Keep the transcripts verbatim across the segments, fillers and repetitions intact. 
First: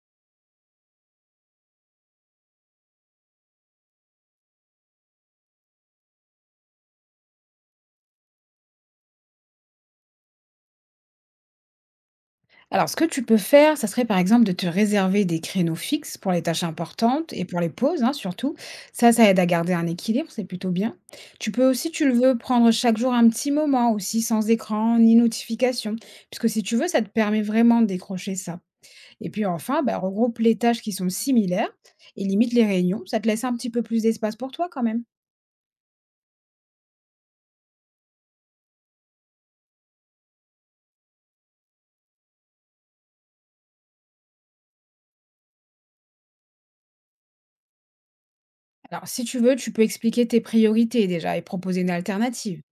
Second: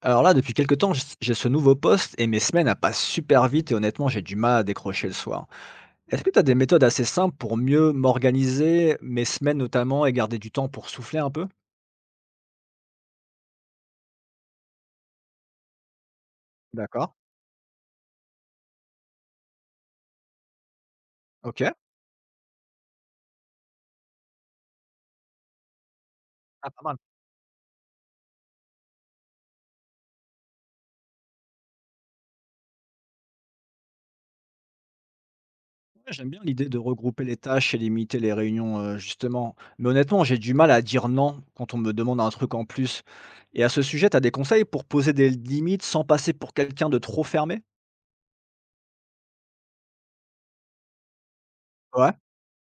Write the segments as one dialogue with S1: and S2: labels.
S1: Alors là, depuis quelques temps, j j'ai ce nouveau poste et mes semaines, elles passent super vite et honnêtement, j'ai du mal à décrocher le soir. Est-ce que tu as des méthodes assez simples pour mieux m'organiser, mes semaines notamment, et garder du temps pour souffler un peu?
S2: Alors, ce que tu peux faire, ça serait par exemple de te réserver des créneaux fixes pour les tâches
S1: D'accord.
S2: importantes et pour les pauses, hein, surtout. Ça, ça aide à garder un équilibre, c'est plutôt bien. Tu peux
S1: OK.
S2: aussi, tu le veux, prendre chaque jour un petit moment aussi sans écran ni notification, puisque si
S1: Ah,
S2: tu
S1: pas
S2: veux,
S1: mal.
S2: ça te permet vraiment de décrocher ça. Et puis enfin, bah, regroupe les tâches qui sont similaires et limite les réunions. Ça te laisse un petit peu plus d'espace pour toi quand même.
S1: Ouais, j'aime bien l'idée de regrouper les tâches et limiter les réunions, heu, justement. Mais honnêtement, j'ai du mal à dire non quand on me demande un truc en plus. Et à ce sujet, tu as des conseils pour poser des limites sans passer pour quelqu'un de trop fermé?
S2: Alors, si tu veux, tu peux expliquer tes priorités déjà et proposer une
S1: Ouais.
S2: alternative.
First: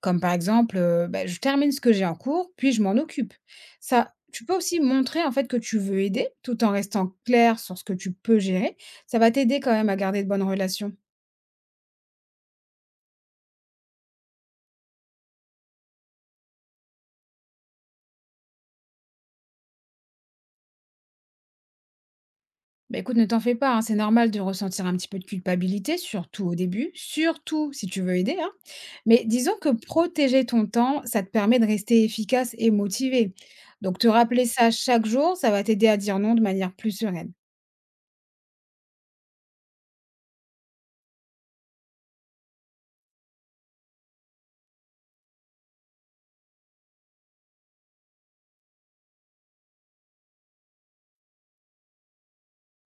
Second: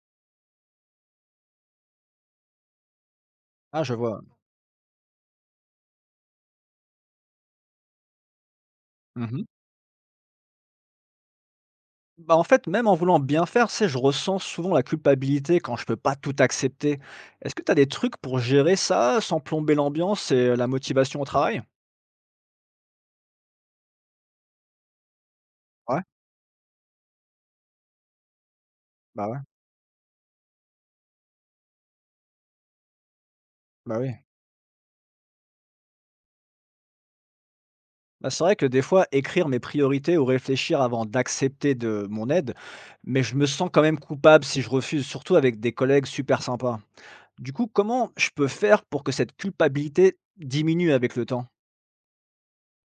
S2: Comme par exemple, heu, bah, je termine ce que j'ai en cours, puis je m'en occupe.
S1: Ah, je
S2: Ça
S1: vois.
S2: tu peux aussi montrer en fait que tu veux aider, tout en restant clair sur ce que tu peux gérer. Ça va
S1: Mmh.
S2: t'aider quand même à garder de bonnes relations.
S1: Bah, en fait, même en voulant bien faire, c'est je ressens souvent la culpabilité quand je peux pas tout accepter. Est-ce que tu as des trucs pour gérer ça sans plomber l'ambiance et la motivation au travail?
S2: Bah, écoute, ne t'en fais pas, hein, c'est normal de ressentir un petit peu de culpabilité,
S1: Ouais,
S2: surtout au début, surtout si tu veux aider, hein. Mais
S1: bah ouais,
S2: disons que protéger ton temps, ça te permet de rester efficace et motivé.
S1: bah
S2: Donc te
S1: oui.
S2: rappeler ça chaque jour, ça va t'aider à dire non de manière plus sereine.
S1: Bah, c'est vrai que des fois, écrire mes priorités ou réfléchir avant d'accepter de mon aide, mais je me sens quand même coupable si je refuse, surtout avec des collègues super sympas. Du coup, comment je peux faire pour que cette culpabilité diminue avec le temps?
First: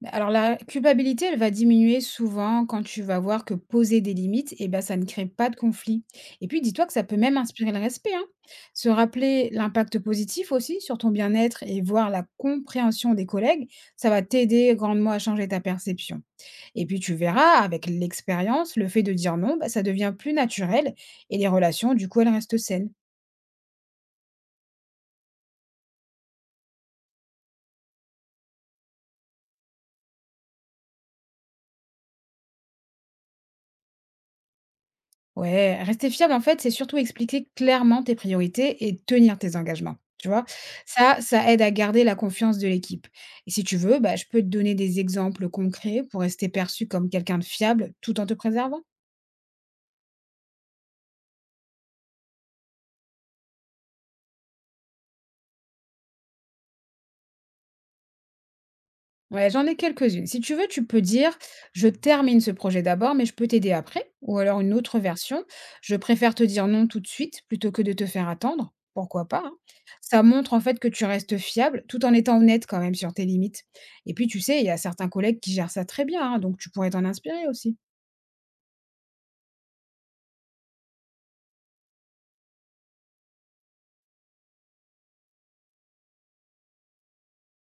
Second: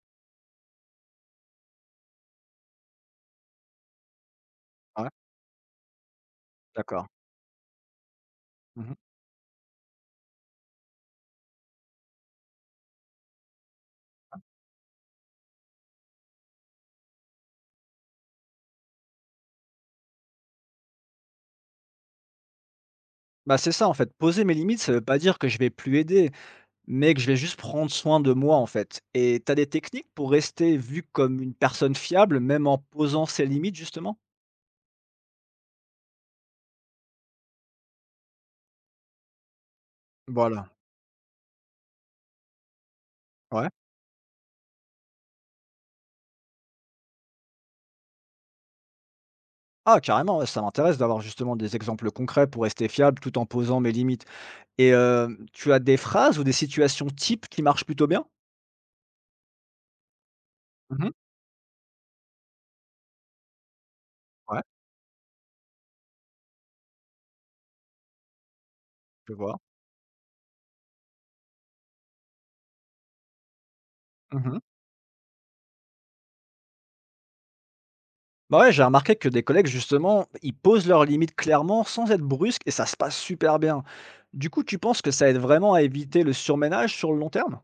S2: Bah, alors la culpabilité, elle va diminuer souvent quand tu vas voir que poser des limites, eh ben, ça ne
S1: Ouais,
S2: crée pas de conflit. Et puis dis-toi que ça
S1: d'accord.
S2: peut même inspirer le respect, hein. Se
S1: Mhm.
S2: rappeler l'impact positif aussi sur ton bien-être et voir la compréhension des collègues, ça va t'aider grandement à changer ta perception. Et puis tu verras, avec l'expérience, le fait de dire non, bah, ça devient plus naturel et les relations, du coup, elles restent saines.
S1: Bah c'est ça en fait, poser mes limites, ça veut pas dire que je vais plus aider, mais que je vais juste prendre soin de moi, en fait. Et tu as des techniques pour rester vue comme une personne fiable, même en posant ses limites, justement?
S2: Ouais, rester fiable, en fait, c'est surtout expliquer clairement tes priorités et tenir tes engagements. Tu vois,
S1: Voilà,
S2: ça, ça aide à garder la confiance de l'équipe. Et si
S1: ouais.
S2: tu veux, bah, je peux te donner des exemples concrets pour rester perçu comme quelqu'un de fiable tout en te préservant.
S1: Ah carrément, ouais, ça m'intéresse d'avoir justement des exemples concrets pour rester fiable tout en posant mes limites. Et hem, tu as des phrases ou des situations types qui marchent plutôt bien?
S2: Ouais, j'en ai quelques-unes. Si tu veux, tu peux
S1: Mmh.
S2: dire: «Je termine ce projet d'abord, mais je peux t'aider après» ou
S1: Ouais,
S2: alors une autre version: «Je préfère te dire non tout de suite plutôt que de te faire attendre». Pourquoi
S1: je
S2: pas,
S1: vois.
S2: hein? Ça montre en fait que tu restes fiable tout en étant honnête quand même sur tes limites. Et puis tu
S1: Mmh.
S2: sais, il y a certains collègues qui gèrent ça très bien, hein, donc tu pourrais t'en inspirer aussi.
S1: Bah, ouais, j'ai remarqué que des collègues justement, ils posent leurs limites clairement sans être brusques et ça se passe super bien. Du coup, tu penses que ça aide vraiment à éviter le surménage sur le long terme?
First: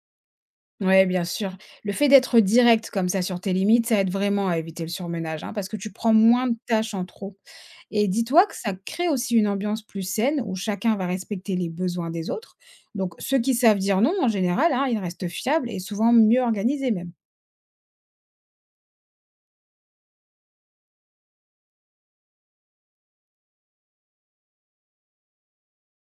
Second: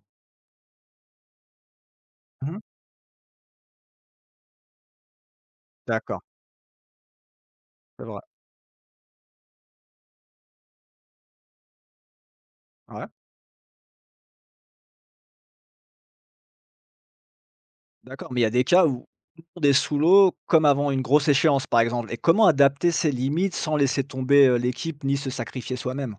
S2: Ouais, bien sûr. Le fait d'être
S1: Mmh.
S2: direct comme ça sur tes limites, ça aide vraiment à éviter le surmenage, hein, parce que tu prends
S1: D'accord,
S2: moins de tâches en trop.
S1: c'est
S2: Et
S1: vrai.
S2: dis-toi que ça crée aussi une ambiance plus saine où chacun va respecter les besoins des autres.
S1: Ouais.
S2: Donc, ceux qui savent dire non, en général, hein, ils restent fiables et souvent mieux organisés même.
S1: D'accord, mais il y a des cas où tout le monde est sous l'eau, comme avant une grosse échéance, par exemple. Et comment adapter ses limites sans laisser tomber euh, l'équipe ni se sacrifier soi-même?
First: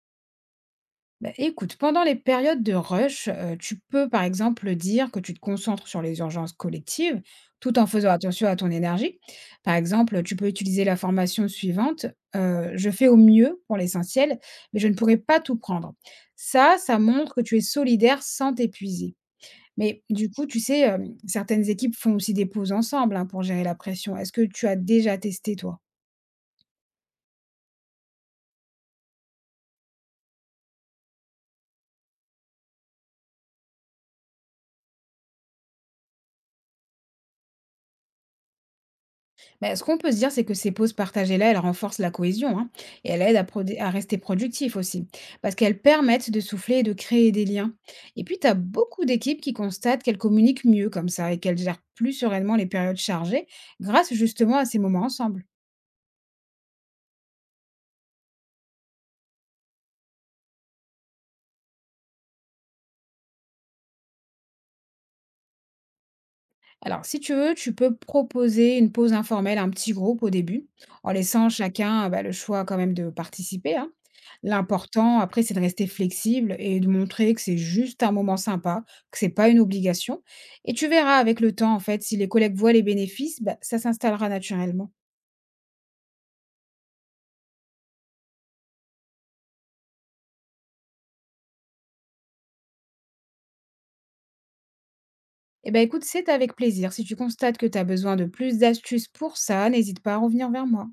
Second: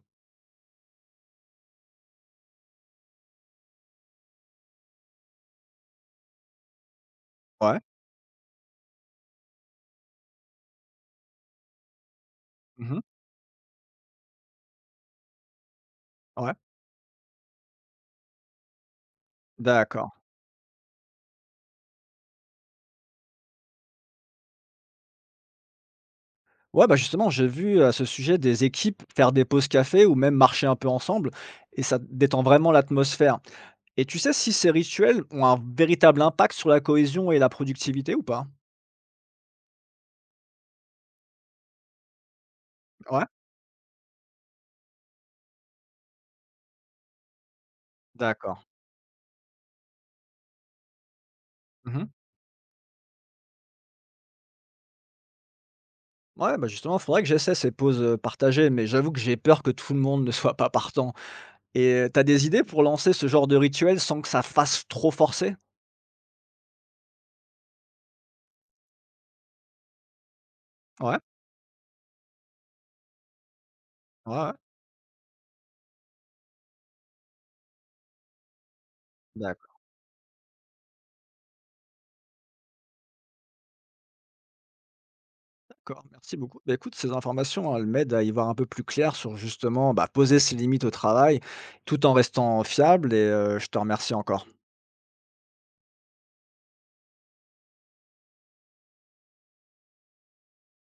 S2: Bah, écoute, pendant les périodes de rush, heu, tu peux, par exemple, dire que tu te concentres sur les urgences collectives, tout
S1: Ouais.
S2: en faisant attention à ton énergie. Par exemple, tu peux utiliser la formation suivante, heu: «Je
S1: Mhm.
S2: fais au mieux pour l'essentiel, mais je ne pourrai pas tout prendre».
S1: Ouais.
S2: Ça, ça montre que tu es solidaire sans t'épuiser. Mais
S1: D'accord.
S2: du coup, tu sais, hem, certaines équipes font aussi des pauses ensemble, hein, pour gérer la pression. Est-ce que tu as déjà testé, toi?
S1: Ouais, bah justement, j'ai vu à ce sujet des équipes faire des pauses café ou même marcher un peu ensemble, et ça détend vraiment l'atmosphère. Et tu sais si ces rituels ont un véritable impact sur la cohésion et la productivité ou pas?
S2: Ben, ce qu'on peut se dire, c'est que ces pauses partagées-là, elles renforcent la cohésion, hein, et elles
S1: Ouais.
S2: aident à, prodé- à rester productif aussi, parce qu'elles permettent de souffler et de créer des liens. Et puis, tu as
S1: D'accord.
S2: beaucoup d'équipes qui constatent qu'elles communiquent mieux comme ça et qu'elles gèrent
S1: Mhm.
S2: plus sereinement les périodes chargées grâce justement à ces moments ensemble.
S1: Ouais, bah justement, il faudrait que j'essaie ces pauses euh, partagées, mais j'avoue que j'ai peur que tout le monde ne soit pas partant. Et heu, tu des idées pour lancer ce genre de rituel sans que ça fasse trop forcé?
S2: Alors, si tu veux, tu peux proposer une pause informelle à un petit groupe au début, en
S1: Ouais,
S2: laissant chacun, bah, le choix quand même de participer, hein.
S1: ouais, ouais.
S2: L'important, après, c'est de rester flexible et de montrer que c'est juste un moment sympa, que c'est pas une
S1: D'accord.
S2: obligation. Et tu verras avec le temps, en fait, si les collègues voient les bénéfices, bah, ça s'installera naturellement.
S1: D'accord, merci beaucoup. Bah, écoute, ces informations, elles m'aident à y voir un peu plus clair sur justement, bah, poser ses limites au travail tout en restant fiable et heu, je te remercie encore.
S2: Eh ben écoute, c'est avec plaisir. Si tu constates que tu as besoin de plus d'astuces pour ça, n'hésite pas à revenir vers moi.